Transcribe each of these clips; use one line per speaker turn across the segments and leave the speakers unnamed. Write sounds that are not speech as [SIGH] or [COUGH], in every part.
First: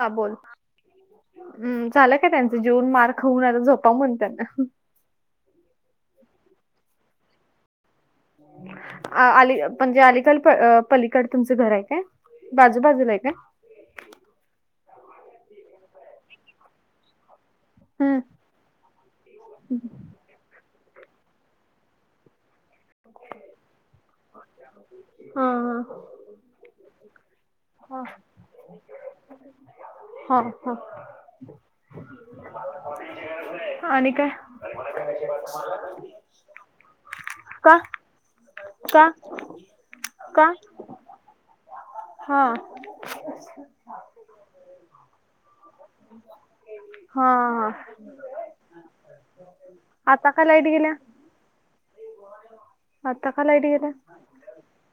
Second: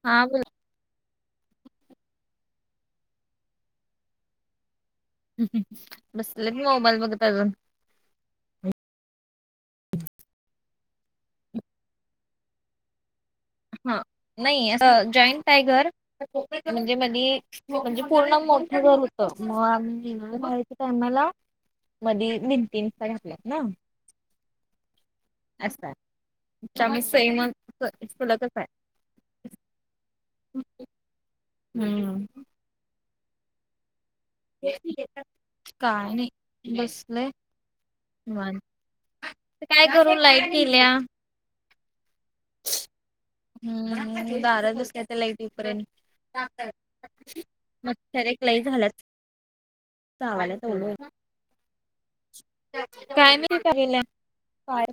ह
हा
बोल
बोला
हम्म झालं काय त्यांचं जेवन मार खाऊन आता झोपाव म्हण त्यांना
बसलं मोबाईल बघ अजून
अ अली म्हणजे अलीिकल पलीकड तुमचं घर आहे काय बाजूबाजूला आहे का
हा नाही आ जॉईंट टायगर म्हणजे म म्हणजे
हम्म.
पूर्ण मोठर मग आम्हीराय कायमला मधी दीन तीन घेतल्या ना
हा,
अस त्यामुळे सैम
हा.
फलकच आहे
हा ह
हम्म
आणि काय
काय नाही बसलं
का
ह
का
काय करून
का
लायतीलल्या
हा
बाराचुसल्या्या लाईटीपर
हा हा
रेक नाही झालंत
आता काय लाईट गेल्या आता
काय
का
मी
लाईट गेल्या
करल काय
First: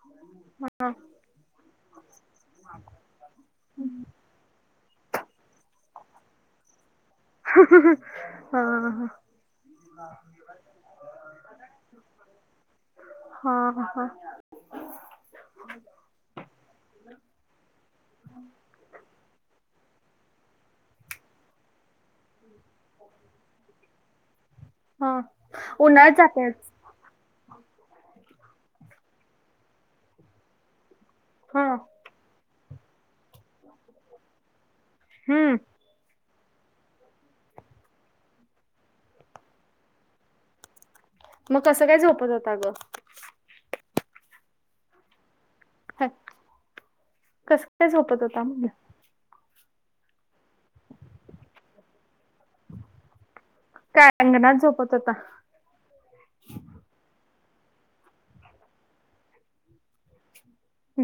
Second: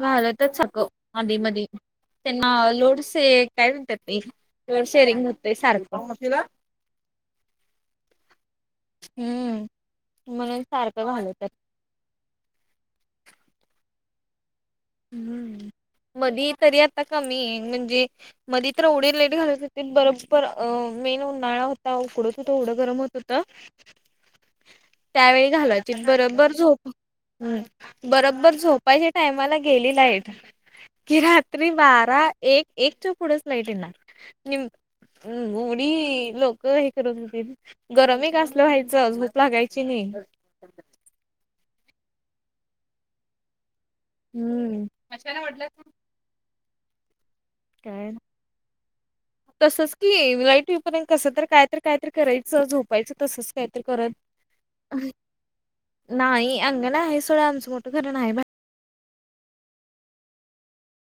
घालतच सक
हा
आधी मधी त्यांना लोड काय म्हणतात लोड शेरिंग होत सारखं
हा
हम्म म्हणून सारखं घलं तर
हा ह
हम्म मधी तरी आता कमी आहे म्हणजे मध्ये तर एवढी लेट घालत होती बरोबर अ मेन उन्हाळा होता उकडत होता एवढं गरम होत होत
हा
त्यावेळी घालवती
उन्हाळ्यात जाते
बरोबर झोप हम् बरोबबर झोपायच्या टायमाला गेली लाईट कि
हा
रात्री बारा एक एकच्या पुढेच लाईट येणार
हम्म
मी लोक हे करत होतील गरम काासलं व्हायचं अजप लागायची नाही
मग कसं काय झोपत जातं अ गं
हम्म मशालाटलं त
ह कस काय सोपत होता
तसंच कि लाईट होईपर्यंत कस तर कायत कायतरी करायचं झोपायचं तसच काय
अंगणात झोपत होता
नाही अंगण आहे स आमच मोठ घरण आहे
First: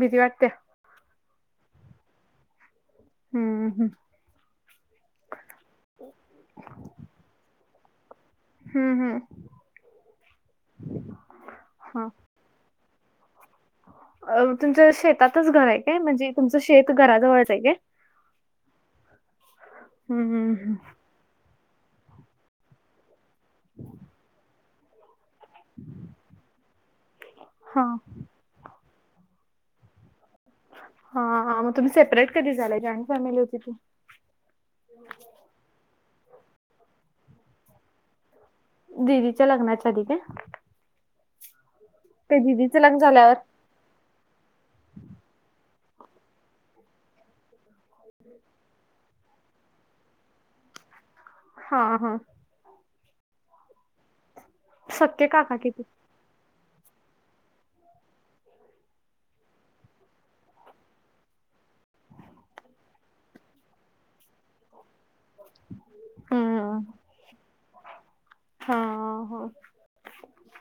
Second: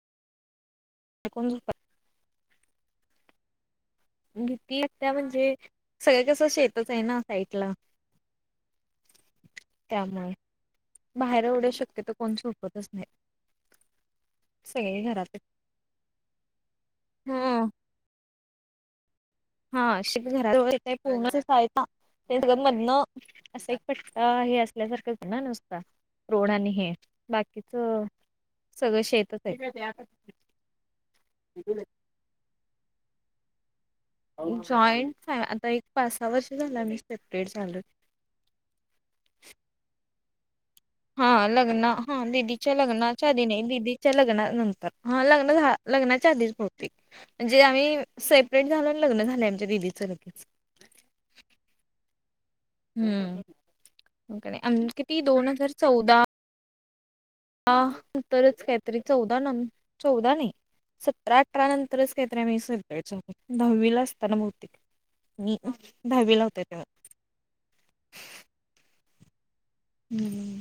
भिती वाटत्या.
ण झ [UNINTELLIGIBLE]
हम्म हम
भीती त्या म्हणजे सगळं कसं शेतच आहे ना साईडला
हम्म हम्म
त्यामुळे बाहेर एवढ्या
हा
शक्यतो कोण सु तच नाही
तुमचं
सगळे घरातच.
शेतातच घर आहे काय म्हणजे तुमचं शेत घराजवळच आहे
हा.
काय?
हा श
हम्म हम्म
घराजळ
हम्म.
य पूर्ण आहे ते स मधन असा एक पट्टा हे असल्यासारखंच ना नुसता रोड आणि हे. बाकीच
हा
सगळं शेतच आहे
हा मग तुम्ही सेपरेट कधी झालाय जॉईंट फॅमिली होती ती
जॉईंट आता एक पासा वर्ष झाला मी सेपरेट झालो
दिदीच्या लग्नाच्या आधी काय?
हा लग्न हा
ते
दिदीच्या
दिदीचं लग्न
लग्नाच्या
झाल्यावर
आधी नाही दिदी च्या लग्नानंतर हा लग्न झा लग्नाच्या आधीच बहु म्हणजे आम्ही सेपरेट झालून लग्न झालेय आमच्या दिदीचं लगेच
हा हा
हम्म किती
सख्खे
दोन
काका
हजार
किती
चौदा हा तरच काय तरी चौदा न चौदा न सतरा अठरा नंतरच काहीतरी मी सगयचोत दहावीला असताना भौतिक मी दहावी ला होते
हम्म
तवा
हा ह
हम्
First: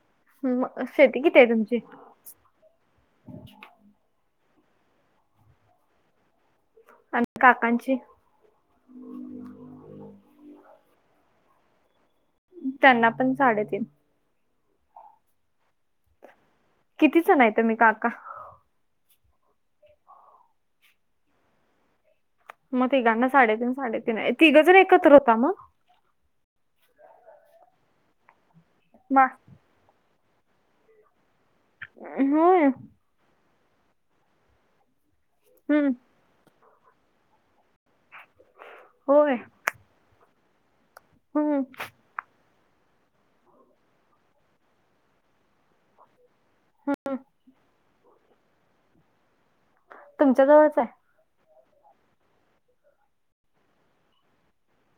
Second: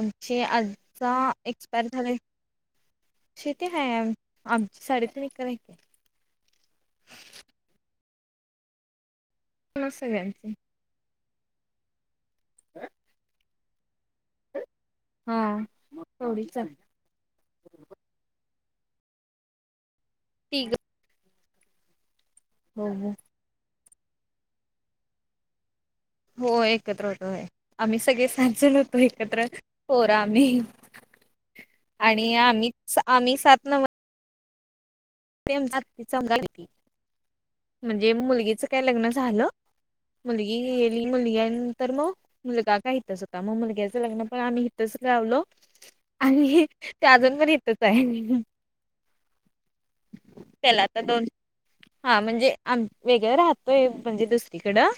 आमचे
मग
आजा
शेती किती आहे तुमची
एक्सपायर झाले शेती आहे आमची साडे तीन एकर
आणि काकांची?
न स जाची [UNINTELLIGIBLE]
त्यांना पण साडेतीन.
हा तेवढीच
किती जण आहे तुम्ही काका
तिघ
मग
हो हो
तिघांना साडेतीन साडेतीन आहे, तिघं जर एकत्र होता मग?
हो एकत्र होतो होय आम्ही सगळे सात जन होतो
मा
एकत्र. पोरं आम्ही आणि
होय
आम्ही आम्ही सात न्हव ते
हम्म
[UNINTELLIGIBLE] म्हणजे मुलगीच काय लग्न
होय
झालं मुलगी एली मुलगी
हम्म
नंतर मग. मुलगा का इथच होता मग मुलग्याचं लग्न पण आम्ही इथंच लावलो आणि तो अजून पण इथच आहे.
तुमच्या जवळच
त्याला आता
आहे
दोन हा म्हणजे आम वेगळं राहतोय म्हणजे दुसरीकडं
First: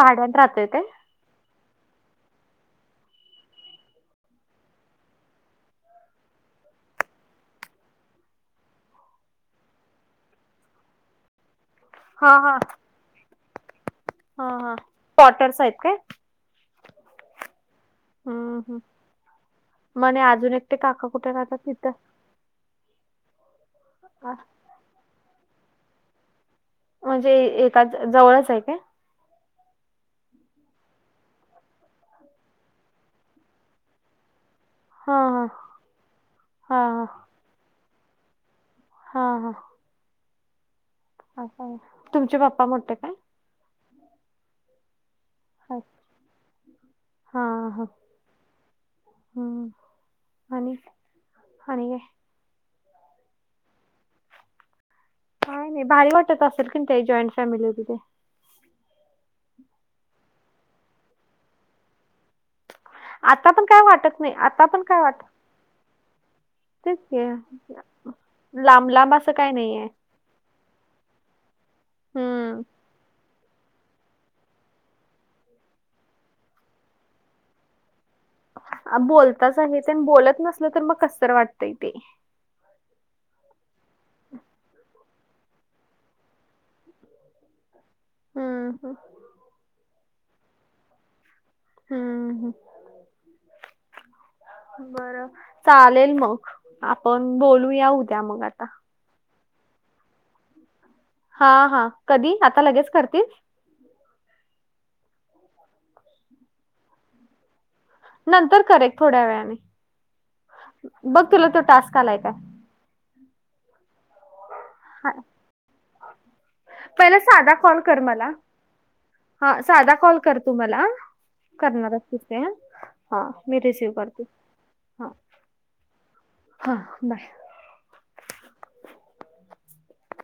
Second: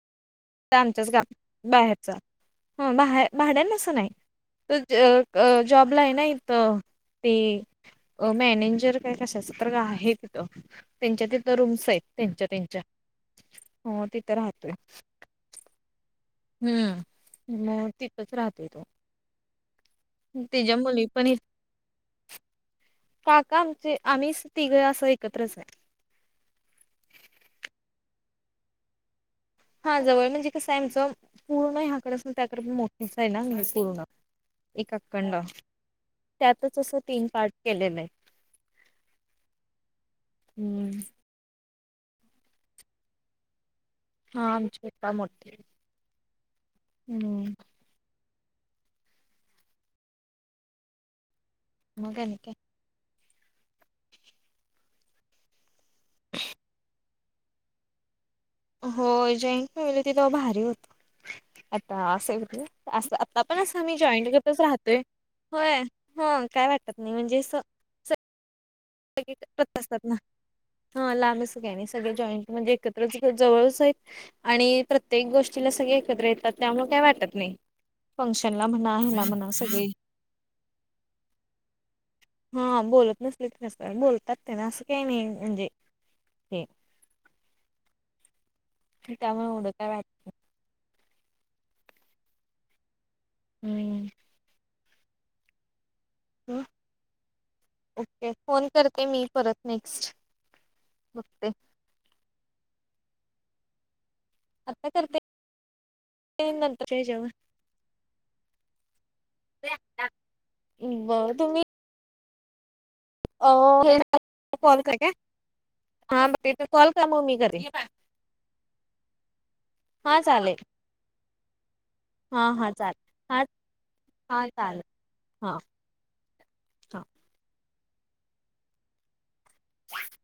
भाड्यात राह
आमच्याच गा बाहेरच ह बा भाड्यान अस नाही. त जॉबला आहे ना इथ ते. अ मॅनेजर काय कशाच तर आहे तिथं त्यांच्या तिथं रूम्स आहेत
हा
त्यांच्या
हा
त्यांच्या हो तिथं राहतोय
कोटर्स आहेत काय?
हम्म मग तिथच
हम्म
राहतोय
हम्म.
तो
म्हणे अजून
त्याच्या
एकटे
मुली
काका
पण
कुठे राहतात तिथं
काका आमचे
हा.
आम्हीच तिघ असं एकत्रच आहे
म्हणजे एका जवळच आहे काय?
हा जवळ म्हणजे कस आहे आमचं, पूर्ण ह्याकडसून त्याकड [UNINTELLIGIBLE] मोठच आहे ना पूर्ण. एक
हा
अकंड
हा
त्यातच असं
हा हा
तीन पार्ट केलेलं आहे.
हा हा!
हूं!
अस तुमचे पप्पा मोठे काय?
हा आमचे पप्पा मोठे
हा हा
हूं!
हा आणि. आणि काय
मग आणिक काय.
काय नाही भारी वाटत असेल, कीन ते जॉईंट फॅमिलीमदे.
हो जॉईंट फॅमिली होती तेव्हा भारी होत, आता असय [UNINTELLIGIBLE] अस आता पण अस
काय
मी
वाटत
जॉईंट [UNINTELLIGIBLE]
नाही
करतच
आता पण
राहतय.
काय वाटत
होय हो काय
तेच
वाटत नाही
की
म्हणजे अस च
लांब लांब
त
असं
[UNINTELLIGIBLE]
काय नाहीये
असतात ना हा लांबआस काही नाही सगळे जॉईंट
हम्म
म्हणजे एकत. [UNINTELLIGIBLE] जवळच आहेत. आणि प्रत्येक गोष्टीला सगळे एकत्र येतात, त्यामुळ काही वाटत नाही. फंक्शनला म्हणा ह्याला म्हणा
बोलताच आहे
सगळे
ते न बोलत नसल तर मग कसतर वाटतंय ते.
हा बोलत नसले तर अस बोलतात ते ना, असं काही नाही म्हणजे ते.
हं हं!
त्यामुळ येवड काय वाट
हूं हूं!
हूं!
बरं चालेल मग, आपण बोलूया उद्या मग आता.
ते मी परत नेक्स्ट.
हा
बघते
हा कधी आता लगेच करतीस.
आता करते नंतर [UNINTELLIGIBLE] हेच्याेव
नंतर करे थोड्या वेळाने, बघ
बर
तुला तो
तुम्ही
टास्क आलाय काय? हा.
[UNINTELLIGIBLE] हा बघते कॉल करा
पहिला
मग मी
साधा
करते
कॉल कर मला. ह साधा कॉल
हा
कर तू
चालेल
मला. करणारच तिसे
हा हा
[UNINTELLIGIBLE]
चालेल
हा मी रिसिव करते हा.
हा
हा बाय.
[INAUDIBLE]